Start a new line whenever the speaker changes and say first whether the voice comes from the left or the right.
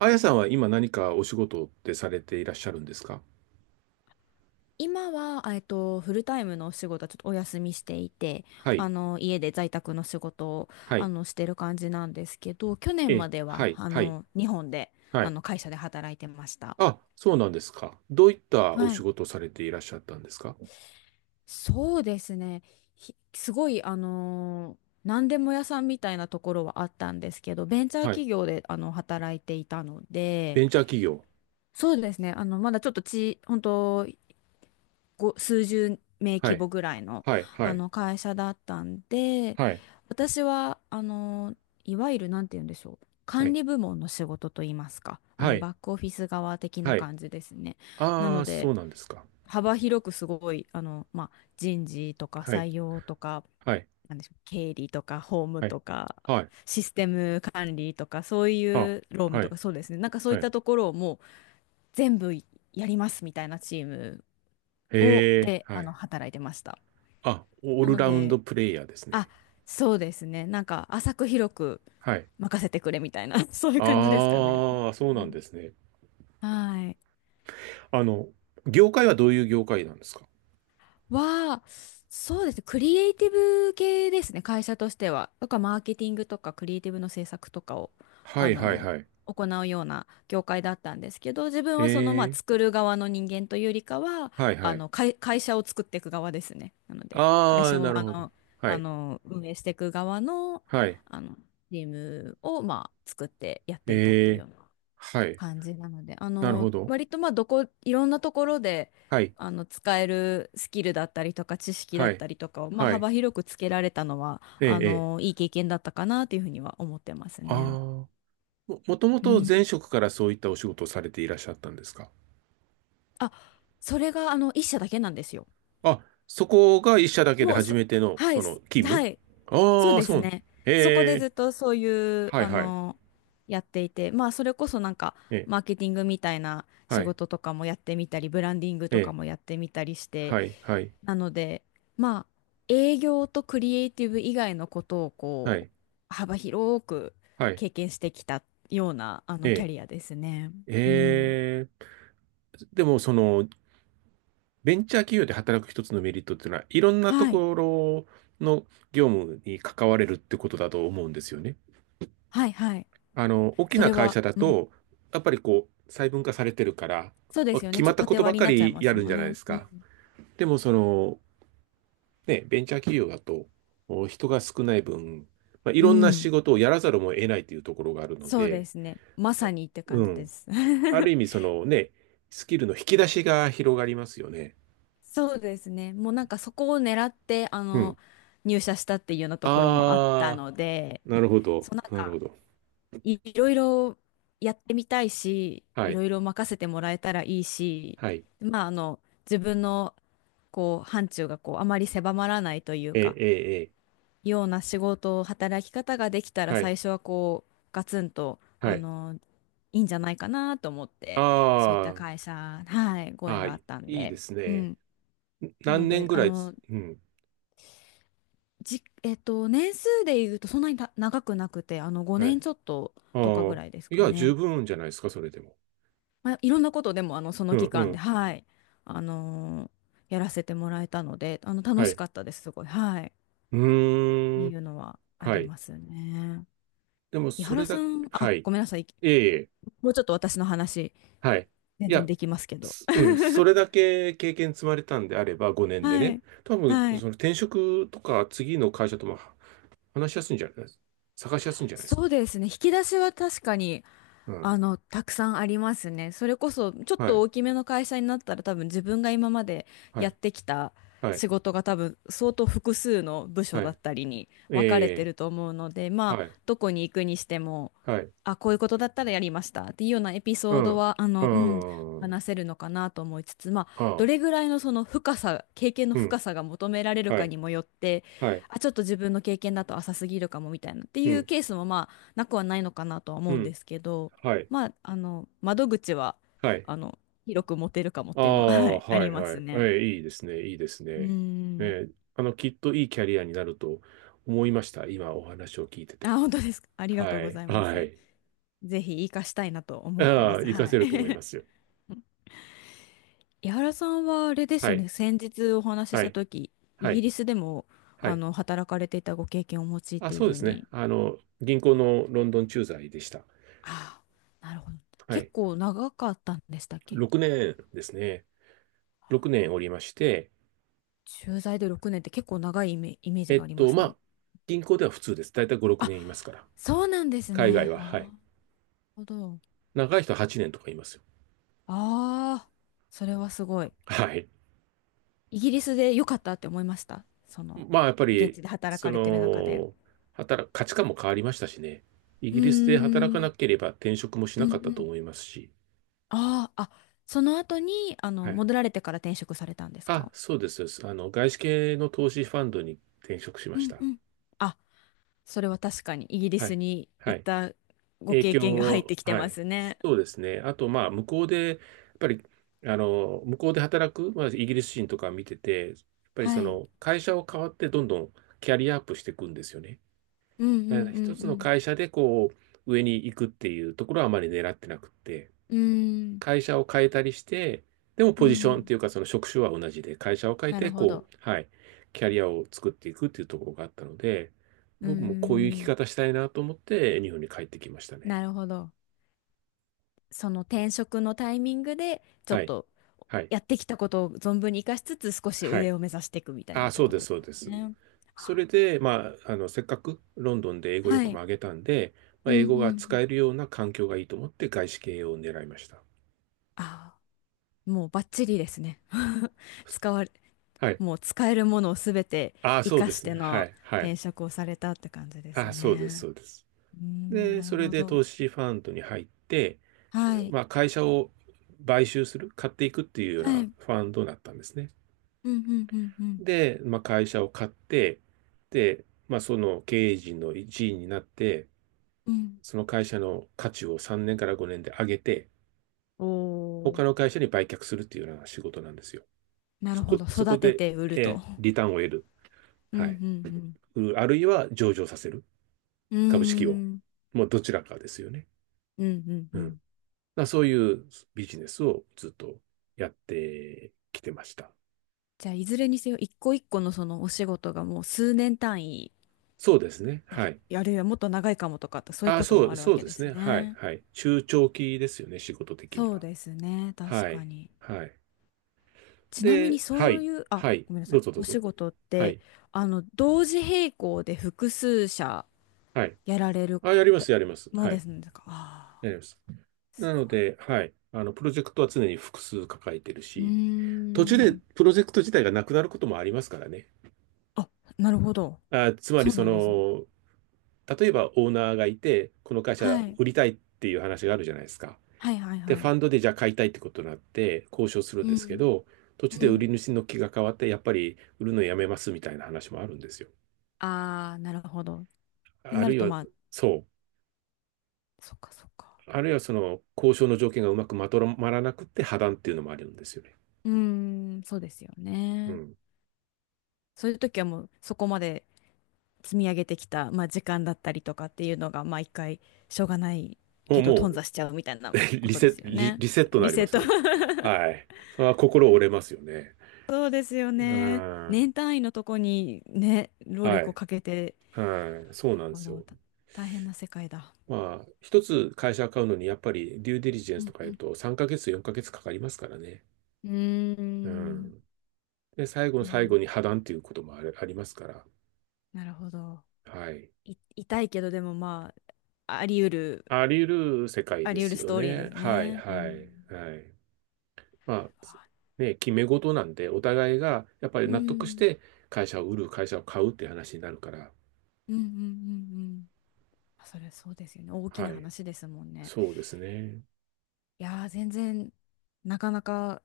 right: あやさんは今何かお仕事ってされていらっしゃるんですか？
left: 今は、フルタイムのお仕事はちょっとお休みしていて、
right: はい、
left: 家で在宅の仕事を、
right: はい、
left: してる感じなんですけど、去
right: え
left: 年ま
right: え、
left: で
right: は
left: は、
right: い、はい、
left: 日本で、
right: はい。
left: 会社で働いてました。
right: あ、そうなんですか。どういったお
left: は
right: 仕
left: い。
right: 事をされていらっしゃったんですか？
left: そうですね。すごい、何でも屋さんみたいなところはあったんですけど、ベンチャー
right: はい。
left: 企業で、働いていたので、
right: ベンチャー企業。
left: そうですね。まだちょっとち、本当数十名
right: は
left: 規
right: い、
left: 模ぐらいの、
right: はい、はい、
left: 会社だったんで、
right: はい、
left: 私は、いわゆる、なんて言うんでしょう。
right: は
left: 管
right: い、
left: 理部門の仕事と言いますか、
right: はい、
left: バックオフィス側的な
right: はい。
left: 感じですね。な
right: あ
left: の
right: あ、そ
left: で、
right: うなんですか。
left: 幅広くすごい、まあ、人事とか
right: はい、
left: 採用とか、
right: はい、
left: なんでしょう、経理とか法務
right: はい、
left: とか、
right: はい、
left: システム管理とか、そうい
right: あ、
left: う労務
right: は
left: と
right: い、
left: か、そうですね。なんかそうい
right: は
left: っ
right: い。
left: たところをもう全部やりますみたいなチームを、
right: ええ、
left: で、
right: はい。
left: 働いてました。
right: あ、オー
left: な
right: ル
left: の
right: ラウンド
left: で、
right: プレイヤーです
left: あ、
right: ね。
left: そうですね。なんか、浅く広く
right: はい。
left: 任せてくれみたいな、そういう感じですかね。
right: ああ、そ
left: う
right: うなん
left: ん、
right: ですね。
left: はい。
right: あの、業界はどういう業界なんですか？
left: は、そうですね。クリエイティブ系ですね。会社としては。とか、マーケティングとか、クリエイティブの制作とかを、
right: は
left: あ
right: いはい
left: の、
right: はい。
left: 行うような業界だったんですけど、自分
right: へ
left: はその、まあ、
right: え、
left: 作る側の人間というよりかは、
right: はいはい。
left: 会社を作っていく側ですね。なので、会
right: ああ、
left: 社
right: な
left: を、
right: るほど。はい、
left: 運営していく側の、
right: はい。
left: あの、チームを、まあ、作ってやっていたっ
right: え
left: ていうよ
right: え、
left: う
right: はい。
left: 感じなので、
right: なるほど。
left: 割とまあいろんなところで、
right: はい、
left: 使えるスキルだったりとか知識だ
right: は
left: っ
right: い、
left: たりとかを、まあ
right: はい。
left: 幅広くつけられたのは、
right: ええ、ええ。
left: いい経験だったかなというふうには思ってます
right: あ
left: ね。
right: あ、もとも
left: う
right: と前
left: ん。
right: 職からそういったお仕事をされていらっしゃったんですか？
left: あ、それが一社だけなんですよ。
right: あ、そこが一社だけで
left: もう
right: 初
left: そ、
right: めての、
left: は
right: そ
left: い、
right: の、勤務。
left: はい、
right: ああ
left: そう
right: ー、
left: です
right: そう。
left: ね。そこで
right: え
left: ず
right: え、
left: っとそういう、
right: はいはい。
left: やっていて、まあそれこそなんか、
right: ええ、
left: マーケティングみたいな
right: は
left: 仕
right: い、
left: 事とかもやってみたり、ブランディング
right: え
left: とか
right: え、
left: もやってみたりして、
right: はい、はい、
left: なので、まあ、営業とクリエイティブ以外のことを
right: は
left: こう、
right: い、
left: 幅広く
right: はい。
left: 経験してきたような、
right: え
left: キャ
right: え、
left: リアですね。うん。
right: ええ。でも、その、ベンチャー企業で働く一つのメリットっていうのは、いろんなと
left: はい。
right: ころの業務に関われるってことだと思うんですよね。
left: はい、はい。
right: あの、大き
left: そ
right: な
left: れ
right: 会
left: は、
right: 社だ
left: うん。
right: と、やっぱりこう、細分化されてるから、
left: そうですよ
right: 決
left: ね。ち
right: ま
left: ょ
right: っ
left: っと
right: たこ
left: 縦
right: とば
left: 割りに
right: か
left: なっちゃい
right: り
left: ま
right: や
left: す
right: るん
left: も
right: じ
left: ん
right: ゃないで
left: ね。
right: す
left: う
right: か。
left: ん。
right: でも、その、ね、ベンチャー企業だと、お人が少ない分、まあ、い
left: う
right: ろんな仕
left: ん。
right: 事をやらざるを得ないというところがあるの
left: そうで
right: で。
left: すね。まさにって
right: う
left: 感じで
right: ん。
left: す。
right: ある意 味、そのね、スキルの引き出しが広がりますよね。
left: そうですね。もうなんかそこを狙って、
right: うん。
left: 入社したっていうようなところもあった
right: ああ、
left: ので、
right: なるほど。
left: そうなん
right: なる
left: か、
right: ほど。
left: いろいろやってみたいし、
right: は
left: い
right: い。
left: ろいろ任せてもらえたらいいし、
right: はい。
left: まあ、自分の、こう、範疇が、こう、あまり狭まらないという
right: ええ、
left: か、
right: ええ、ええ
left: ような仕事働き方ができたら、
right: はい。
left: 最初は、こう、ガツンと、
right: はい。
left: いいんじゃないかなと思って、そういった
right: あ
left: 会社、はい、
right: あ、
left: ご
right: あ
left: 縁
right: あ、
left: があっ
right: い
left: たん
right: いで
left: で、
right: す
left: う
right: ね。
left: ん。
right: ん
left: なの
right: 何
left: で、
right: 年ぐ
left: あ
right: らい
left: の、
right: つ、うん。
left: じ、えっと、年数で言うと、そんなに長くなくて、
right: は
left: 5年
right: い。
left: ちょっととか
right: あ
left: ぐ
right: あ、
left: らいです
right: い
left: か
right: や、
left: ね。
right: 十分じゃないですか、それでも。
left: まあ、いろんなことでも、そ
right: う
left: の
right: ん、
left: 期
right: う
left: 間で、
right: ん。
left: はい、あのーやらせてもらえたので、楽
right: は
left: し
right: い。
left: かったです、すごい。はい。っ
right: う
left: て
right: ー
left: い
right: ん。
left: うのはあ
right: は
left: り
right: い。
left: ますね。
right: でも、
left: 井
right: そ
left: 原
right: れ
left: さ
right: だ、
left: ん、
right: は
left: あ、
right: い。
left: ごめんなさい。
right: ええ、
left: もうちょっと私の話、
right: はい。
left: 全
right: い
left: 然
right: や、
left: できますけど。
right: すうん、そ れだけ経験積まれたんであれば、5年で
left: は
right: ね。
left: い。
right: 多分、
left: は
right: そ
left: い。
right: の転職とか、次の会社とも話しやすいんじゃないですか。探しやすいんじゃないですか。
left: そうですね。引き出しは確かに、
right: うん。
left: たくさんありますね。それこそ、ちょっ
right: は
left: と
right: い。
left: 大きめの会社になったら多分自分が今まで
right: は
left: やっ
right: い。
left: てきた
right: はい。
left: 仕事が多分相当複数の部署
right: は
left: だ
right: い。
left: ったりに分かれ
right: え
left: てる
right: え
left: と思うので、ま
right: はい、
left: あ、どこに行くにしても、
right: はい、
left: あ、こういうことだったらやりましたっていうようなエピ
right: う
left: ソード
right: ん、
left: は、うん、
right: うん、
left: 話せるのかなと思いつつ、まあ、
right: あ
left: ど
right: あ、
left: れぐらいのその深さ、経験の
right: う
left: 深
right: ん、
left: さが求められる
right: は
left: か
right: い、
left: にもよって、
right: はい、
left: あ、ちょっと自分の経験だと浅すぎるかもみたいなって
right: う
left: いう
right: ん、
left: ケースもまあ、なくはないのかなとは
right: う
left: 思うん
right: ん、
left: ですけど、
right: はい、
left: まあ、窓口は、
right: はい、
left: あの、広く持てるかもっ
right: あ
left: ていうのは、は
right: あ、
left: い、あ
right: は
left: り
right: い、
left: ま
right: は
left: す
right: い、え
left: ね。
right: えいいですね、いいです
left: うー
right: ね。え
left: ん。
right: えきっといいキャリアになると思いました、今お話を聞いてて。
left: あ、本当ですか？ありがとう
right: は
left: ご
right: い、
left: ざいま
right: は
left: す。
right: い、
left: ぜひ活かしたいなと思ってま
right: ああ、
left: す。
right: 活か
left: は
right: せると思い
left: い。
right: ますよ。
left: 井原さんはあれです
right: は
left: よ
right: い、
left: ね。先日お話しし
right: は
left: た
right: い、
left: 時、イ
right: は
left: ギ
right: い、
left: リスでも、
right: はい。
left: 働かれていたご経験をお持ちっ
right: あ、
left: ていう
right: そう
left: ふ
right: で
left: う
right: すね、
left: に。
right: 銀行のロンドン駐在でした。
left: ああ、なるほど。
right: は
left: 結
right: い、
left: 構長かったんでしたっけ？
right: 6年ですね、6年おりまして、
left: 駐在で6年って結構長いイメージがあります
right: ま
left: ね。
right: あ、銀行では普通です。だいたい5、6
left: あ、
right: 年いますから。
left: そうなんです
right: 海外
left: ね。
right: は、はい。
left: ああ、なるほど。
right: 長い人は8年とかいますよ。
left: ああ、それはすごい。
right: はい。
left: イギリスで良かったって思いました。その、
right: まあ、やっぱ
left: 現
right: り、
left: 地で働
right: そ
left: かれてる中で。
right: の、働く、価値観も変わりましたしね。イ
left: う
right: ギリスで働か
left: ー
right: な
left: ん、
right: ければ転職もし
left: う
right: な
left: んう
right: かったと
left: ん。
right: 思いますし。
left: ああ、あ、その後に、
right: はい。
left: 戻られてから転職されたんです
right: あ、
left: か？
right: そうです。そうです外資系の投資ファンドに転職しま
left: う
right: し
left: ん
right: た。
left: うん。あ、それは確かにイギリ
right: は
left: ス
right: い。
left: に
right: は
left: 行っ
right: い。
left: たご
right: 影
left: 経験が入っ
right: 響、
left: てきて
right: は
left: ま
right: い。
left: すね。
right: そうですね。あと、まあ、向こうで、やっぱり、向こうで働く、まあ、イギリス人とか見てて、やっぱり
left: は
right: そ
left: い。
right: の、会社を変わってどんどんキャリアアップしていくんですよね。
left: うんう
right: だから
left: ん
right: 一つ
left: う
right: の
left: ん
right: 会社で、こう、上に行くっていうところはあまり狙ってなくって、
left: うん。うーん、
right: 会社を変えたりして、でも
left: う
right: ポジションって
left: ん。
right: いうか、その職種は同じで、会社を変え
left: な
right: て、
left: るほ
right: こ
left: ど。
right: う、はい、キャリアを作っていくっていうところがあったので、
left: うー
right: 僕もこういう生き
left: ん、
right: 方したいなと思って、日本に帰ってきましたね。
left: なるほど。その転職のタイミングで、ちょっ
right: はい。
left: と
right: はい。
left: やってきたことを存分に活かしつつ、少し
right: は
left: 上
right: い。
left: を目指していくみたいな
right: あ、
left: って
right: そう
left: こ
right: で
left: と
right: す、
left: で
right: そうで
left: す
right: す。
left: ね。
right: それで、まあ、せっかくロンドンで英語
left: は
right: 力も
left: い。
right: 上げたんで、ま
left: う
right: あ、
left: ん
right: 英
left: う
right: 語
left: んう
right: が使
left: ん。
right: えるような環境がいいと思って外資系を狙いました。
left: ああ、もうバッチリですね。使われ、
right: はい。
left: もう使えるものをすべて
right: あ、
left: 活
right: そう
left: か
right: で
left: し
right: す
left: て
right: ね。は
left: の
right: い、は
left: 転
right: い。
left: 職をされたって感じです
right: あ、そうです、
left: ね。
right: そうです。
left: うーん、
right: で、
left: なる
right: それ
left: ほ
right: で
left: ど。
right: 投資ファンドに入って、
left: はい。
right: まあ、会社を買収する、買っていくっていうよう
left: はい。う
right: な
left: ん
right: ファンドだったんですね。
left: うんうんうん
right: で、まあ、会社を買って、で、まあ、その経営陣の一員になって、
left: うん。
right: その会社の価値を3年から5年で上げて、
left: おお、
right: 他の会社に売却するっていうような仕事なんですよ。
left: なるほど。
right: そ
left: 育
right: こ
left: て
right: で、
left: て売ると。
right: リターンを得る。
left: うんう
right: はい。
left: ん
right: あるいは上場させる。
left: うん。う
right: 株式を。
left: ーん。
right: もうどちらかですよね。
left: うんうんう
right: うん。
left: ん。
right: そういうビジネスをずっとやってきてました。
left: じゃあ、いずれにせよ、一個一個のそのお仕事がもう数年単位、
right: そうですね。はい。
left: あるいはもっと長いかもとかって、そういう
right: あ、
left: こともあるわ
right: そう
left: け
right: で
left: で
right: す
left: す
right: ね。はい、
left: ね。
right: はい。中長期ですよね、仕事的に
left: そう
right: は。
left: ですね、確
right: は
left: か
right: い、
left: に。
right: はい。
left: ちなみに
right: で、は
left: そう
right: い、
left: いう、あ、
right: はい。
left: ごめんなさ
right: どう
left: い、
right: ぞどう
left: お
right: ぞ。
left: 仕事っ
right: は
left: て、
right: い、
left: 同時並行で複数社
right: はい。
left: やられる
right: あ、やりま
left: た
right: す、やります。
left: もの
right: は
left: で
right: い。
left: すね、か、ああ、
right: やります。
left: す
right: なの
left: ごい。
right: で、はい。プロジェクトは常に複数抱えてる
left: うー
right: し、途中で
left: ん。
right: プロジェクト自体がなくなることもありますからね。
left: あ、なるほど。
right: あ、つまり、
left: そう
right: そ
left: なんですね。
right: の、例えばオーナーがいて、この会
left: は
right: 社
left: い。
right: 売りたいっていう話があるじゃないですか。
left: はいはい
right: で、
left: は
right: フ
left: い。
right: ァンドでじゃあ買いたいってことになって交渉するん
left: う
right: ですけ
left: ん。
right: ど、途
left: う
right: 中で売
left: ん。
right: り主の気が変わって、やっぱり売るのやめますみたいな話もあるんですよ。
left: ああ、なるほど。って
right: あ
left: な
right: る
left: る
right: い
left: と、
right: は、
left: まあ、
right: そう。
left: そっかそっか。
right: あるいはその交渉の条件がうまくまとまらなくて破談っていうのもあるんですよね。
left: うーん、そうですよ
right: う
left: ね。
right: ん。
left: そういう時はもうそこまで積み上げてきた、まあ、時間だったりとかっていうのが、まあ一回しょうがない
right: も
left: け
right: う、
left: ど
right: も
left: 頓挫しちゃうみたいな
right: う、
left: ことですよね。
right: リセットに
left: リ
right: なり
left: セ
right: ま
left: ッ
right: す
left: ト。
right: よね。はい。それは心折れますよね。
left: そうですよ
right: う
left: ね。
right: ん。
left: 年単位のとこにね、労
right: は
left: 力を
right: い。
left: かけて、
right: はい。そうなんで
left: あ
right: す
left: の、
right: よ。
left: た大変な世界だ。
right: まあ、一つ会社買うのに、やっぱりデューデリジェン
left: う
right: スと
left: ん
right: か
left: う
right: 言う
left: ん。
right: と3ヶ月、4ヶ月かかりますからね。
left: うー
right: う
left: ん、
right: ん。で、最後の
left: なる
right: 最
left: ほ
right: 後に
left: ど。
right: 破談っていうこともある、ありますから。
left: なるほど。
right: はい。
left: 痛いけどでもまあ、あり得る、
right: あり得る世界
left: あ
right: で
left: り得る
right: す
left: ス
right: よ
left: トーリーで
right: ね。
left: す
right: はい、
left: ね。う
right: はい、
left: ん。
right: はい。まあ、
left: わ
right: ね、決め事なんで、お互いがやっぱり
left: う
right: 納得し
left: ん、
right: て会社を売る、会社を買うって話になるから。
left: うんうんうんうん、あ、それそうですよね。大きな
right: はい。
left: 話ですもんね。
right: そうですね。
left: いやー、全然なかなか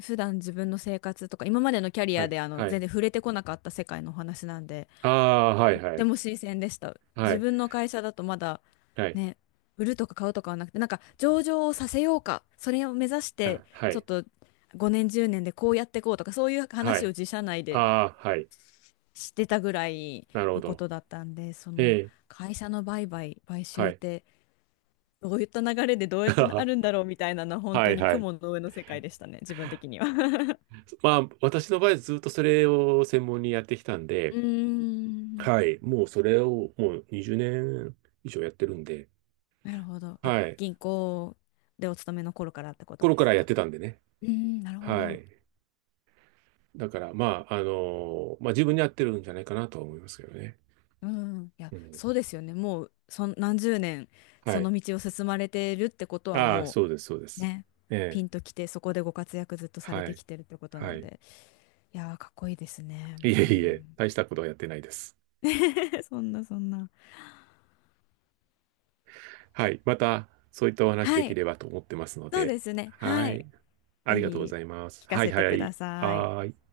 left: 普段自分の生活とか今までのキャリ
right: は
left: ア
right: い。
left: で
right: は
left: 全
right: い。
left: 然触れてこなかった世界のお話なんで、
right: ああ、はい、
left: と
right: は
left: て
right: い。
left: も新鮮でした。
right: は
left: 自
right: い。
left: 分の会社だとまだ
right: はい。
left: ね、売るとか買うとかはなくて、なんか上場をさせようかそれを目指して
right: あ、は
left: ちょっ
right: い。
left: と5年10年でこうやっていこうとか、そういう
right: は
left: 話を
right: い。
left: 自社内で
right: ああ、はい。
left: してたぐらい
right: なるほ
left: のこ
right: ど。
left: とだったんで、そ
right: え
left: の
right: え、
left: 会社の売買、買
right: は
left: 収っ
right: い。
left: てどういった流れでどうやってなるん
right: は
left: だろうみたいなのは本当
right: い、
left: に
right: はい。
left: 雲の上の世界でしたね、自分的には。
right: まあ、私の場合ずっとそれを専門にやってきたん
left: う
right: で、
left: ーん。
right: はい。もうそれをもう20年以上やってるんで、
left: なるほど。あ、
right: はい。
left: 銀行でお勤めの頃からってこと
right: 頃
left: で
right: から
left: す
right: やっ
left: かね。
right: てたんでね。
left: うーん、なるほ
right: は
left: ど。
right: い。だから、まあ、まあ、自分に合ってるんじゃないかなとは思いますけどね。
left: うん、いや、
right: うん。
left: そうですよね。もう、何十年、
right: は
left: そ
right: い。
left: の道を進まれてるってことは、
right: ああ、
left: も
right: そうです、そうで
left: う
right: す。
left: ね、ピ
right: え
left: ン
right: え
left: ときて、そこでご活躍ずっとされ
right: は
left: て
right: い。
left: きてるってことな
right: は
left: ん
right: い。
left: で、いやー、かっこいいですね。
right: いえ
left: う
right: いえ、
left: ん。
right: 大したことはやってないです。
left: そんな、そんな。
right: はい。また、そういったお話で
left: は
right: き
left: い。
right: ればと思ってますの
left: そう
right: で。
left: ですね。
right: は
left: はい。
right: い。あ
left: ぜ
right: りがとうご
left: ひ、
right: ざいます。
left: 聞か
right: はい
left: せて
right: は
left: くだ
right: い。
left: さい。
right: はーい。